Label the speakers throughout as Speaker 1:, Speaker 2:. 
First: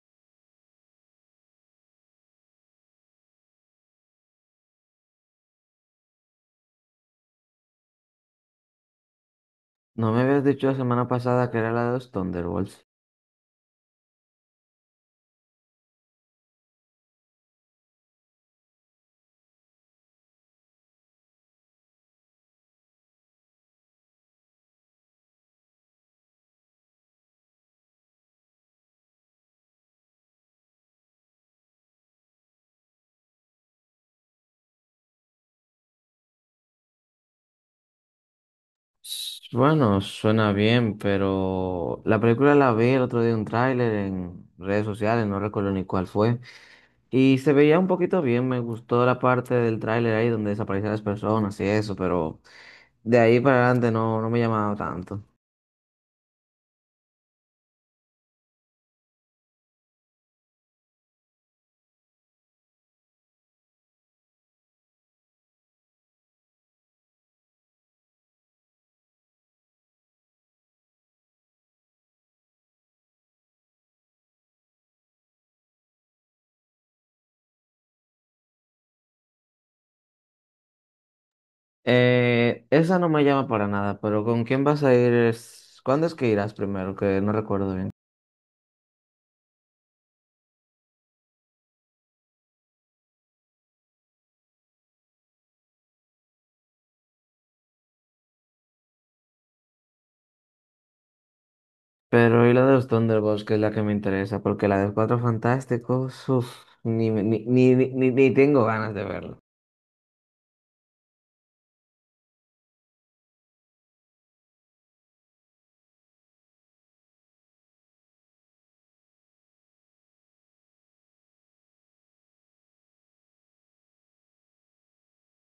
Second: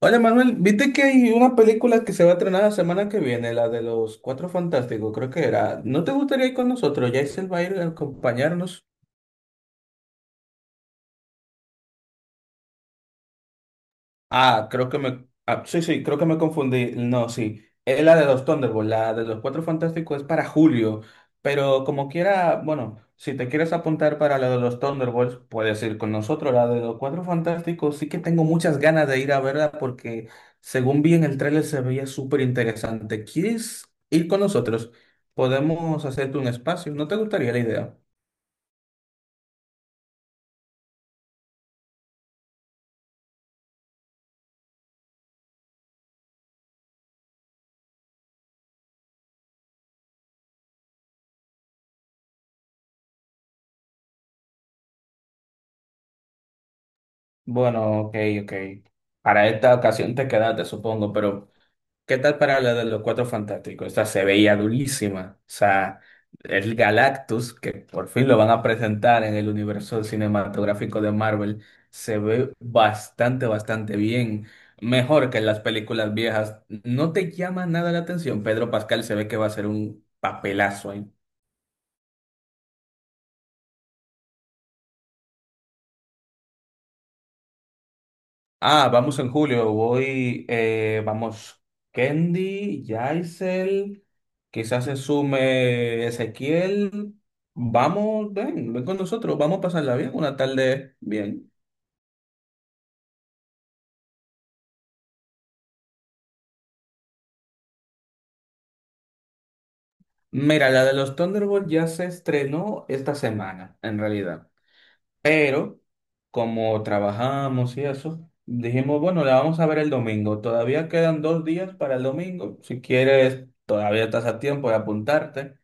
Speaker 1: Oye, Manuel, ¿viste que hay una película que se va a estrenar la semana que viene, la de los Cuatro Fantásticos, creo que era? ¿No te gustaría ir con nosotros? Jaisel va a ir a acompañarnos.
Speaker 2: ¿No me habías dicho la semana pasada que era la de los Thunderbolts?
Speaker 1: Ah, creo que me. Ah, Sí, sí, creo que me confundí. No, sí. Es la de los Thunderbolts, la de los Cuatro Fantásticos es para julio. Pero como quiera, bueno, si te quieres apuntar para la de los Thunderbolts, puedes ir con nosotros. La de los Cuatro Fantásticos sí que tengo muchas ganas de ir a verla porque según vi en el tráiler se veía súper interesante. ¿Quieres ir con nosotros? Podemos hacerte un espacio. ¿No te gustaría la idea?
Speaker 2: Bueno, suena bien, pero la película la vi el otro día un tráiler en redes sociales, no recuerdo ni cuál fue, y se veía un poquito bien, me gustó la parte del tráiler ahí donde desaparecían las personas y eso, pero de ahí para adelante no me llamaba tanto.
Speaker 1: Bueno, ok, ok. Para esta ocasión te quedaste, supongo, pero. ¿Qué tal para la de los Cuatro Fantásticos? Esta se veía durísima. O sea, el Galactus, que por fin lo van a presentar en el universo cinematográfico de Marvel, se ve bastante, bastante bien. Mejor que en las películas viejas. No te llama nada la atención. Pedro Pascal se ve que va a ser un papelazo ahí.
Speaker 2: Esa no me llama para nada, pero ¿con quién vas a ir? ¿Cuándo es que irás primero? Que no recuerdo bien.
Speaker 1: Ah, vamos en julio. Vamos, Kendi, Yaisel, quizás se sume Ezequiel. Vamos, ven, ven con nosotros, vamos a pasarla bien, una tarde bien.
Speaker 2: Pero y la de los Thunderbolts, que es la que me interesa, porque la de Cuatro Fantásticos, uff, ni, me- ni, ni, ni, ni- ni tengo ganas de verlo.
Speaker 1: Mira, la de los Thunderbolts ya se estrenó esta semana, en realidad. Pero, como trabajamos y eso, dijimos, bueno, la vamos a ver el domingo. Todavía quedan 2 días para el domingo. Si quieres, todavía estás a tiempo de apuntarte.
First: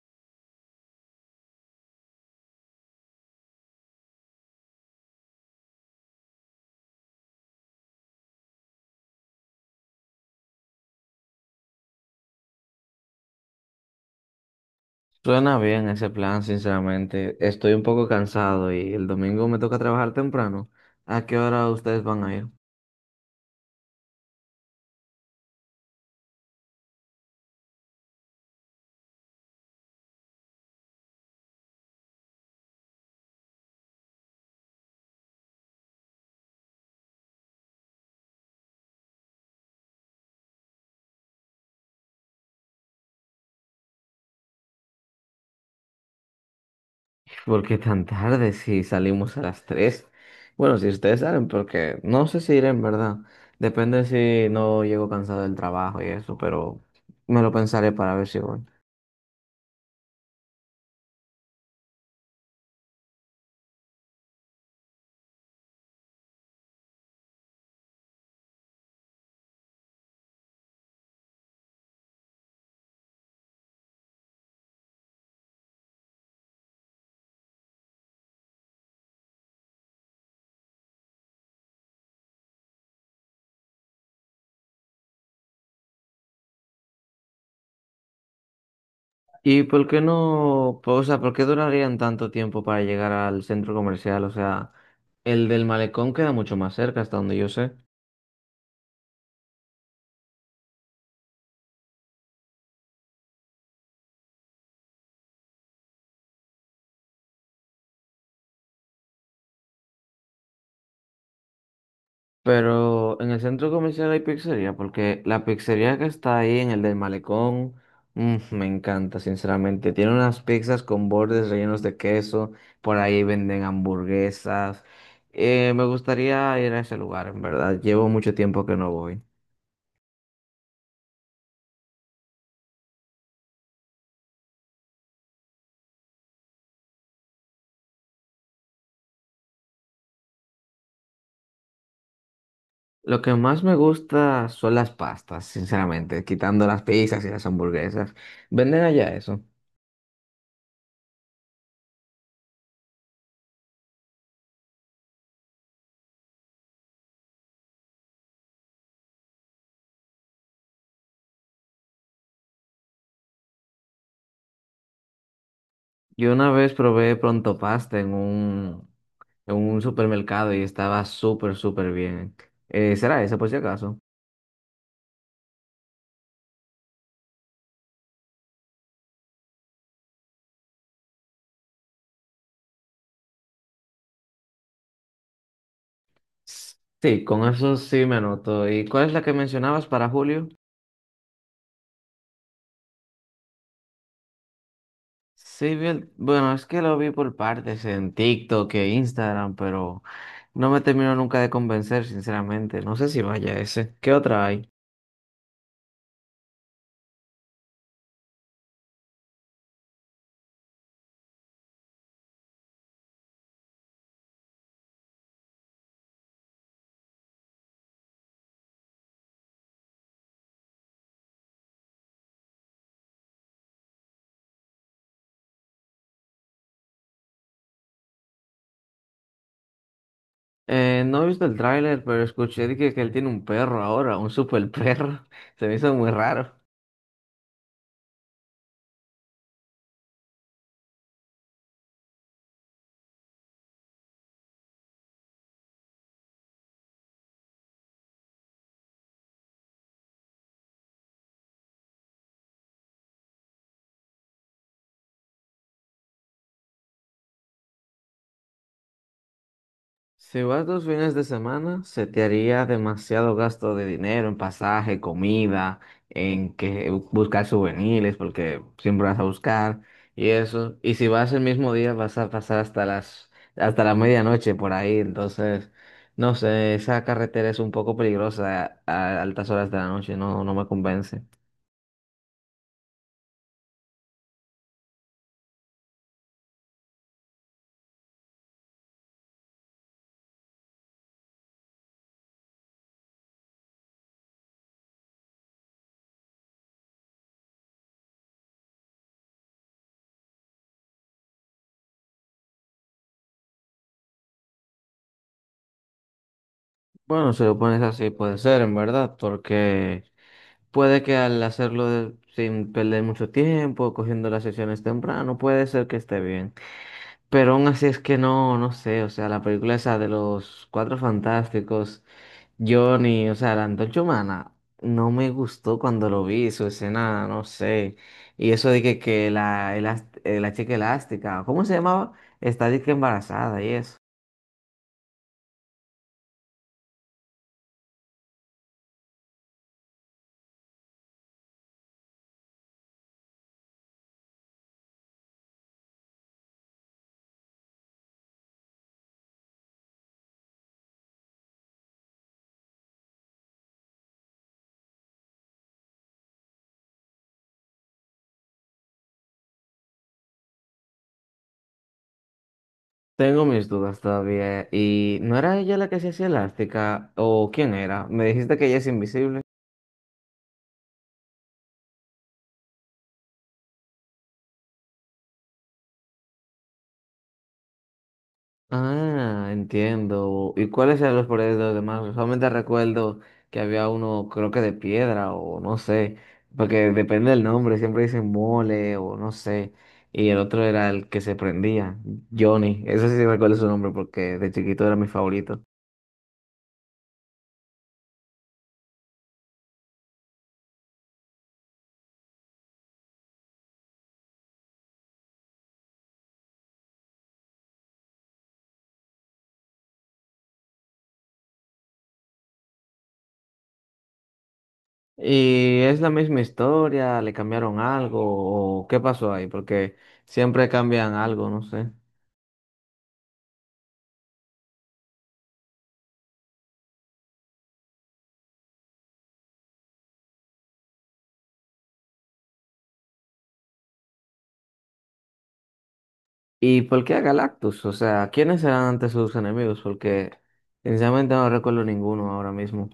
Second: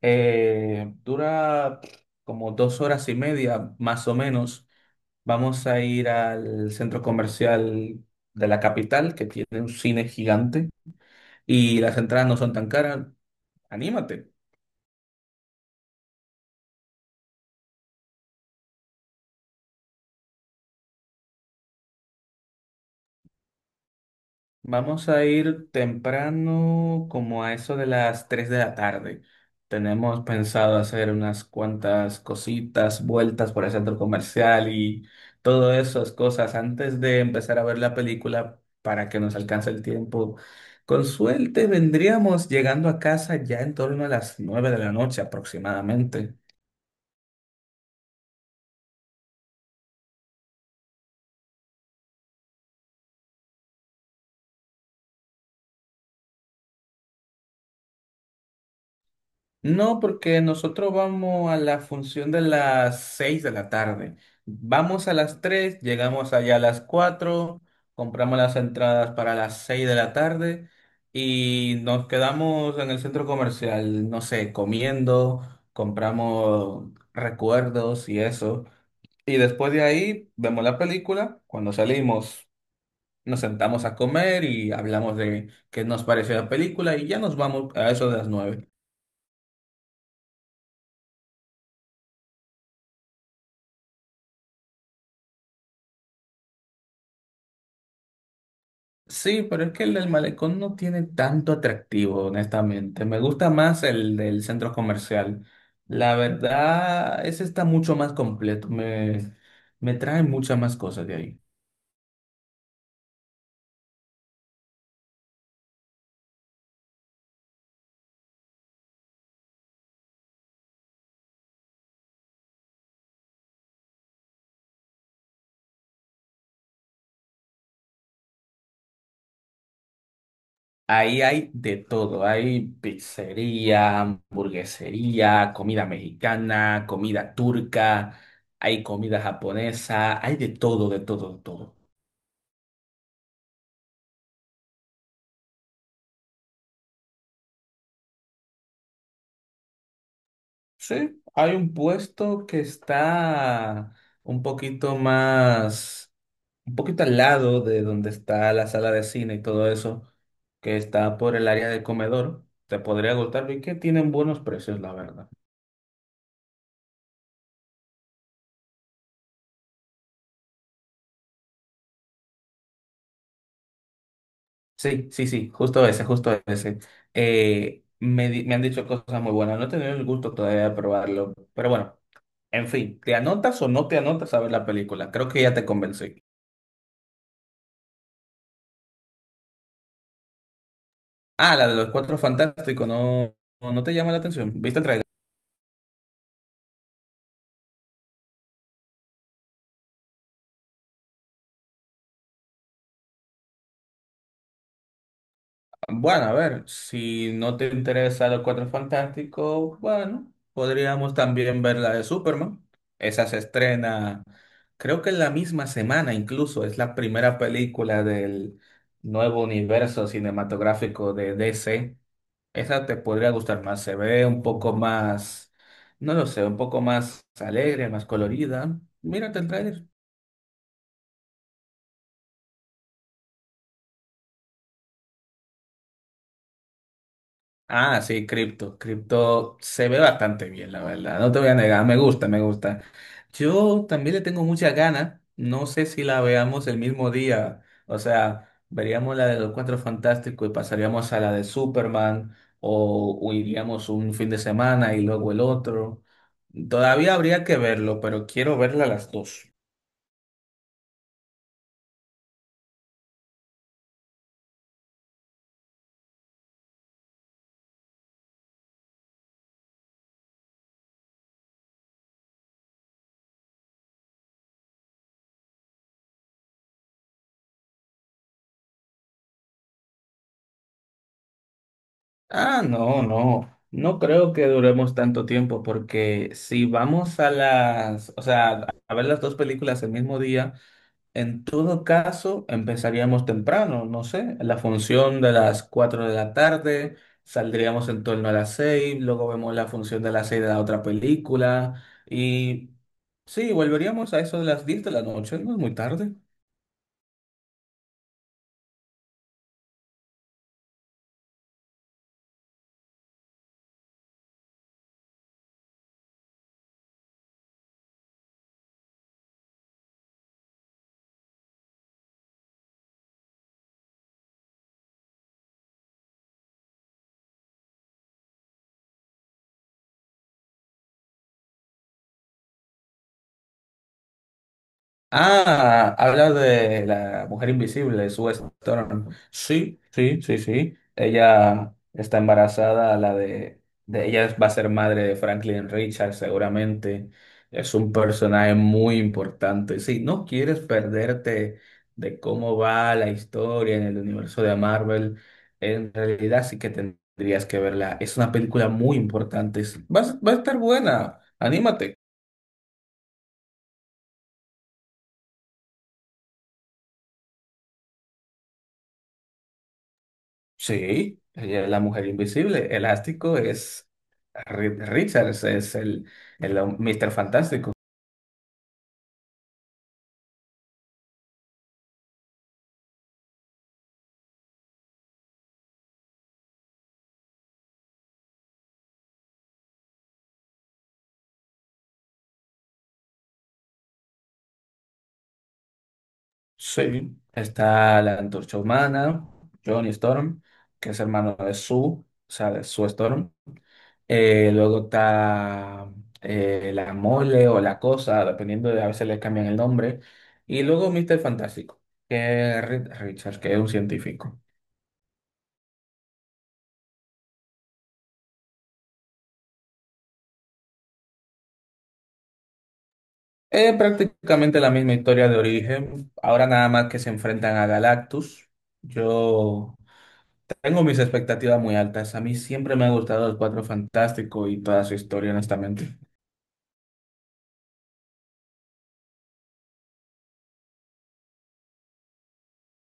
Speaker 1: Dura como 2 horas y media, más o menos. Vamos a ir al centro comercial de la capital, que tiene un cine gigante, y las entradas no son tan caras. Anímate.
Speaker 2: Suena bien ese plan, sinceramente. Estoy un poco cansado y el domingo me toca trabajar temprano. ¿A qué hora ustedes van a ir?
Speaker 1: Vamos a ir temprano, como a eso de las 3 de la tarde. Tenemos pensado hacer unas cuantas cositas, vueltas por el centro comercial y todas esas cosas antes de empezar a ver la película para que nos alcance el tiempo. Con suerte vendríamos llegando a casa ya en torno a las 9 de la noche aproximadamente.
Speaker 2: ¿Por qué tan tarde si salimos a las 3? Bueno, si ustedes salen, porque no sé si iré en verdad. Depende si no llego cansado del trabajo y eso, pero me lo pensaré para ver si voy.
Speaker 1: No, porque nosotros vamos a la función de las 6 de la tarde. Vamos a las 3, llegamos allá a las 4, compramos las entradas para las 6 de la tarde y nos quedamos en el centro comercial, no sé, comiendo, compramos recuerdos y eso. Y después de ahí vemos la película. Cuando salimos, nos sentamos a comer y hablamos de qué nos pareció la película y ya nos vamos a eso de las 9.
Speaker 2: ¿Y por qué no, po- o sea, por qué durarían tanto tiempo para llegar al centro comercial? O sea, el del malecón queda mucho más cerca, hasta donde yo sé.
Speaker 1: Sí, pero es que el del malecón no tiene tanto atractivo, honestamente. Me gusta más el del centro comercial. La verdad, ese está mucho más completo. Me trae muchas más cosas de ahí.
Speaker 2: Pero en el centro comercial hay pizzería, porque la pizzería que está ahí en el del malecón, me encanta, sinceramente. Tiene unas pizzas con bordes rellenos de queso, por ahí venden hamburguesas. Me gustaría ir a ese lugar, en verdad. Llevo mucho tiempo que no voy.
Speaker 1: Ahí hay de todo. Hay pizzería, hamburguesería, comida mexicana, comida turca, hay comida japonesa, hay de todo, de todo, de todo.
Speaker 2: Lo que más me gusta son las pastas, sinceramente, quitando las pizzas y las hamburguesas. Venden allá eso.
Speaker 1: Sí, hay un puesto que está un poquito más un poquito al lado de donde está la sala de cine y todo eso, que está por el área del comedor, te podría gustarlo y que tienen buenos precios, la verdad.
Speaker 2: Yo una vez probé pronto pasta en un supermercado y estaba súper, súper bien. ¿Será esa por si acaso?
Speaker 1: Sí, sí, sí, justo ese, justo ese. Me han dicho cosas muy buenas, no he tenido el gusto todavía de probarlo, pero bueno, en fin, ¿te anotas o no te anotas a ver la película? Creo que ya te convencí.
Speaker 2: S- Sí, con eso sí me anoto. ¿Y cuál es la que mencionabas para Julio?
Speaker 1: Ah, la de los Cuatro Fantásticos, no, no te llama la atención. ¿Viste el tráiler?
Speaker 2: Sí, bueno, es que lo vi por partes en TikTok e Instagram, pero no me terminó nunca de convencer, sinceramente. No sé si vaya ese. ¿Qué otra hay?
Speaker 1: Bueno, a ver, si no te interesa Los Cuatro Fantásticos, bueno, podríamos también ver la de Superman. Esa se estrena, creo que en la misma semana incluso, es la primera película del nuevo universo cinematográfico de DC. Esa te podría gustar más, se ve un poco más, no lo sé, un poco más alegre, más colorida. Mírate el tráiler.
Speaker 2: No he visto el tráiler, pero escuché de que él tiene un perro ahora, un super perro. Se me hizo muy raro.
Speaker 1: Ah, sí, Cripto. Cripto se ve bastante bien, la verdad. No te voy a negar, me gusta, me gusta. Yo también le tengo muchas ganas. No sé si la veamos el mismo día. O sea, veríamos la de los Cuatro Fantásticos y pasaríamos a la de Superman o iríamos un fin de semana y luego el otro. Todavía habría que verlo, pero quiero verla las dos.
Speaker 2: Si vas dos fines de semana, se te haría demasiado gasto de dinero en pasaje, comida, en que buscar souvenirs, porque siempre vas a buscar y eso. Y si vas el mismo día, vas a pasar hasta la medianoche por ahí. Entonces, no sé, esa carretera es un poco peligrosa a, altas horas de la noche, no me convence.
Speaker 1: Ah, no, no. No creo que duremos tanto tiempo porque si vamos a las, o sea, a ver las dos películas el mismo día, en todo caso empezaríamos temprano, no sé, la función de las 4 de la tarde, saldríamos en torno a las 6, luego vemos la función de las 6 de la otra película y sí, volveríamos a eso de las 10 de la noche, no es muy tarde.
Speaker 2: Bueno, si lo pones así, puede ser, en verdad, porque puede que al sin perder mucho tiempo, cogiendo las sesiones temprano, puede ser que esté bien. Pero aún así es que no sé, o sea, la película esa de los Cuatro Fantásticos, Johnny, o sea, la Antorcha Humana, no me gustó cuando lo vi, su escena, no sé. Y eso de que la chica elástica, ¿cómo se llamaba? Está de que embarazada y eso.
Speaker 1: Ah, habla de la mujer invisible, Sue Storm. Sí, sí, sí, sí. Ella está embarazada, la de ella va a ser madre de Franklin Richards, seguramente. Es un personaje muy importante. Si no quieres perderte de cómo va la historia en el universo de Marvel, en realidad sí que tendrías que verla. Es una película muy importante. Va a estar buena. Anímate.
Speaker 2: Tengo mis dudas todavía. ¿Y no era ella la que se hacía elástica? ¿O quién era? Me dijiste que ella es invisible.
Speaker 1: Sí, ella es la mujer invisible. Elástico es Richards, es el hom- Fantástico.
Speaker 2: Ah, entiendo. ¿Y cuáles eran los poderes de los demás? Solamente recuerdo que había uno, creo que de piedra o no sé, porque depende del nombre, siempre dicen mole o no sé. Y el otro era el que se prendía, Johnny. Eso sí recuerdo su nombre porque de chiquito era mi favorito.
Speaker 1: Sí. Está la Antorcha Humana, Johnny Storm, que es hermano de Sue, o sea, de Sue Storm. Luego está la Mole o la Cosa, dependiendo de, a veces le cambian el nombre. Y luego Mr. Fantástico, que es Richards, que es un científico.
Speaker 2: ¿Y es la misma historia? ¿Le cambiaron algo? ¿O qué pasó ahí? Porque siempre cambian algo, no sé.
Speaker 1: Es prácticamente la misma historia de origen, ahora nada más que se enfrentan a Galactus. Yo tengo mis expectativas muy altas, a mí siempre me ha gustado el Cuatro Fantástico y toda su historia, honestamente.
Speaker 2: ¿Y por qué a Galactus? O sea, ¿quiénes eran antes sus enemigos? Porque sinceramente no recuerdo ninguno ahora mismo.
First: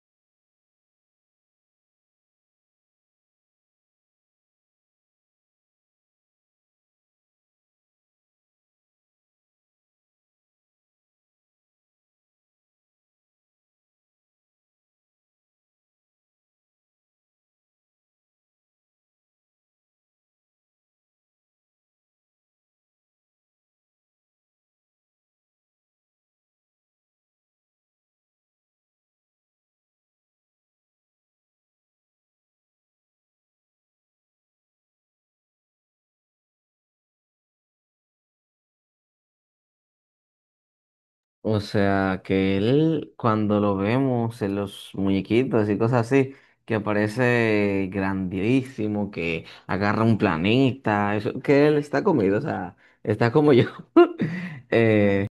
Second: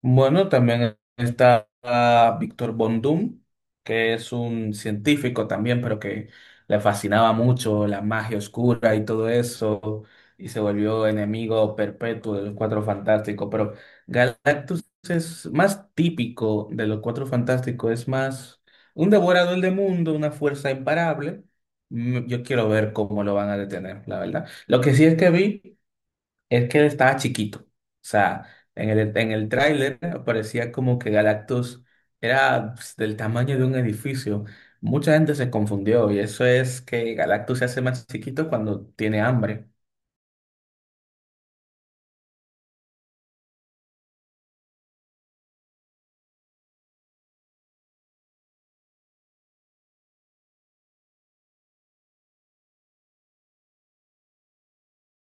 Speaker 1: Bueno, también está Víctor Von Doom, que es un científico también, pero que le fascinaba mucho la magia oscura y todo eso, y se volvió enemigo perpetuo de los Cuatro Fantásticos. Pero Galactus es más típico de los Cuatro Fantásticos, es más un devorador de mundo, una fuerza imparable. Yo quiero ver cómo lo van a detener, la verdad. Lo que sí es que vi. Es que él estaba chiquito. O sea, en el tráiler parecía como que Galactus era pues, del tamaño de un edificio. Mucha gente se confundió y eso es que Galactus se hace más chiquito cuando tiene hambre.
Speaker 2: O sea, que él, cuando lo vemos en los muñequitos y cosas así, que aparece grandísimo, que agarra un planeta, eso, que él está comido, o sea, está como yo. Eh,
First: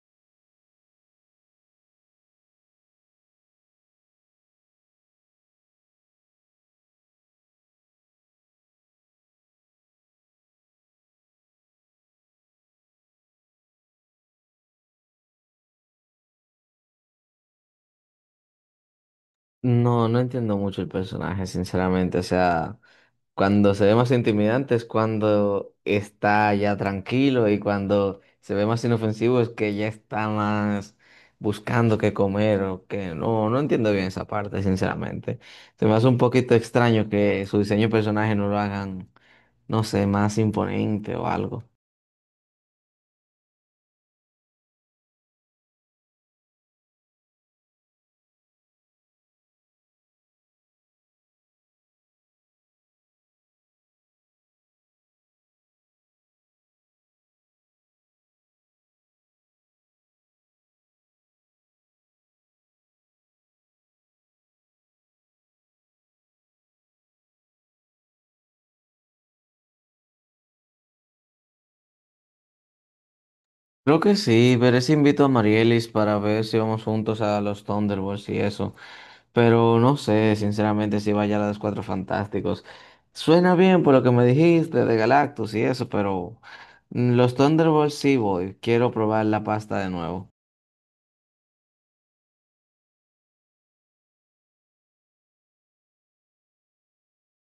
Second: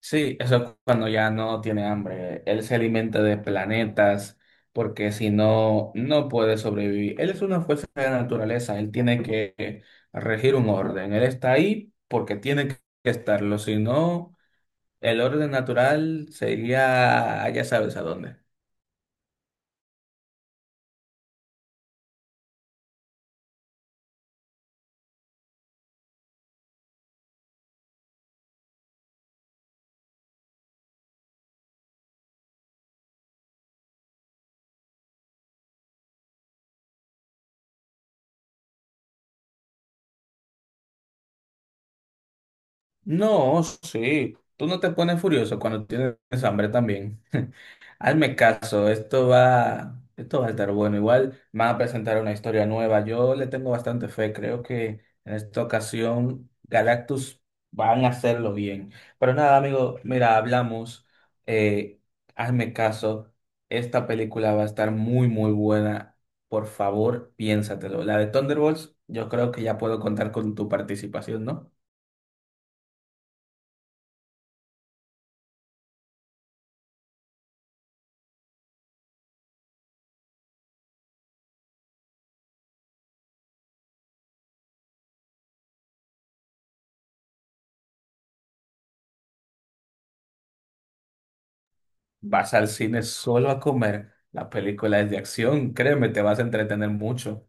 Speaker 1: Sí, eso es cuando ya no tiene hambre. Él se alimenta de planetas porque si no, no puede sobrevivir. Él es una fuerza de la naturaleza. Él tiene que regir un orden. Él está ahí porque tiene que estarlo. Si no… El orden natural sería, ya sabes a dónde.
Speaker 2: No entiendo mucho el personaje, sinceramente. O sea, cuando se ve más intimidante es cuando está ya tranquilo y cuando se ve más inofensivo es que ya está más buscando qué comer o que no entiendo bien esa parte, sinceramente. Se me hace un poquito extraño que su diseño de personaje no lo hagan, no sé, más imponente o algo.
Speaker 1: No, sí. Tú no te pones furioso cuando tienes hambre también. Hazme caso, esto va a estar bueno. Igual van a presentar una historia nueva. Yo le tengo bastante fe. Creo que en esta ocasión Galactus van a hacerlo bien. Pero nada, amigo, mira, hablamos. Eh, Hazme caso. Esta película va a estar muy, muy buena. Por favor, piénsatelo. La de Thunderbolts, yo creo que ya puedo contar con tu participación, ¿no?
Speaker 2: Creo que sí, veré si invito a Marielis para ver si vamos juntos a los Thunderbolts y eso. Pero no sé, sinceramente, si vaya a los Cuatro Fantásticos. Suena bien por lo que me dijiste de Galactus y eso, pero mm, los Thunderbolts sí voy. Quiero probar la pasta de nuevo.
Speaker 1: Vas al cine solo a comer. La película es de acción, créeme, te vas a entretener mucho.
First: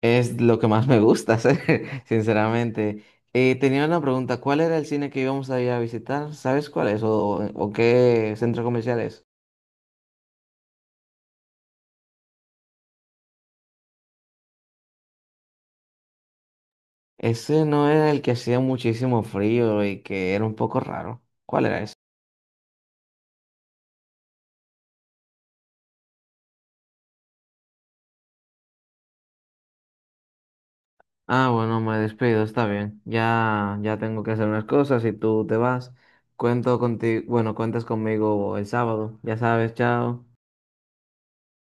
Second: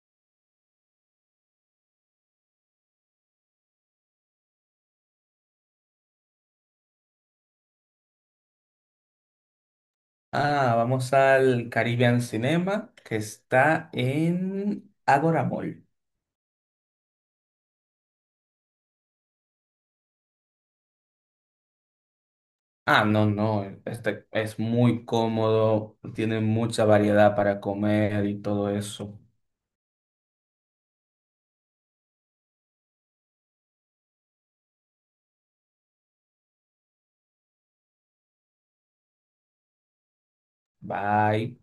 Speaker 2: Es lo que más me gusta hacer, sinceramente. Tenía una pregunta, ¿cuál era el cine que íbamos a ir a visitar? ¿Sabes cuál es? ¿O qué centro comercial es?
Speaker 1: Ah, vamos al Caribbean Cinema, que está en Agora Mall.
Speaker 2: Ese no era el que hacía muchísimo frío y que era un poco raro. ¿Cuál era ese?
Speaker 1: Ah, no, no, este es muy cómodo, tiene mucha variedad para comer y todo eso.
Speaker 2: Ah, bueno, me despido, está bien. Ya tengo que hacer unas cosas y tú te vas. Cuento contigo, bueno, cuentas conmigo el sábado, ya sabes, chao.
Speaker 1: Bye.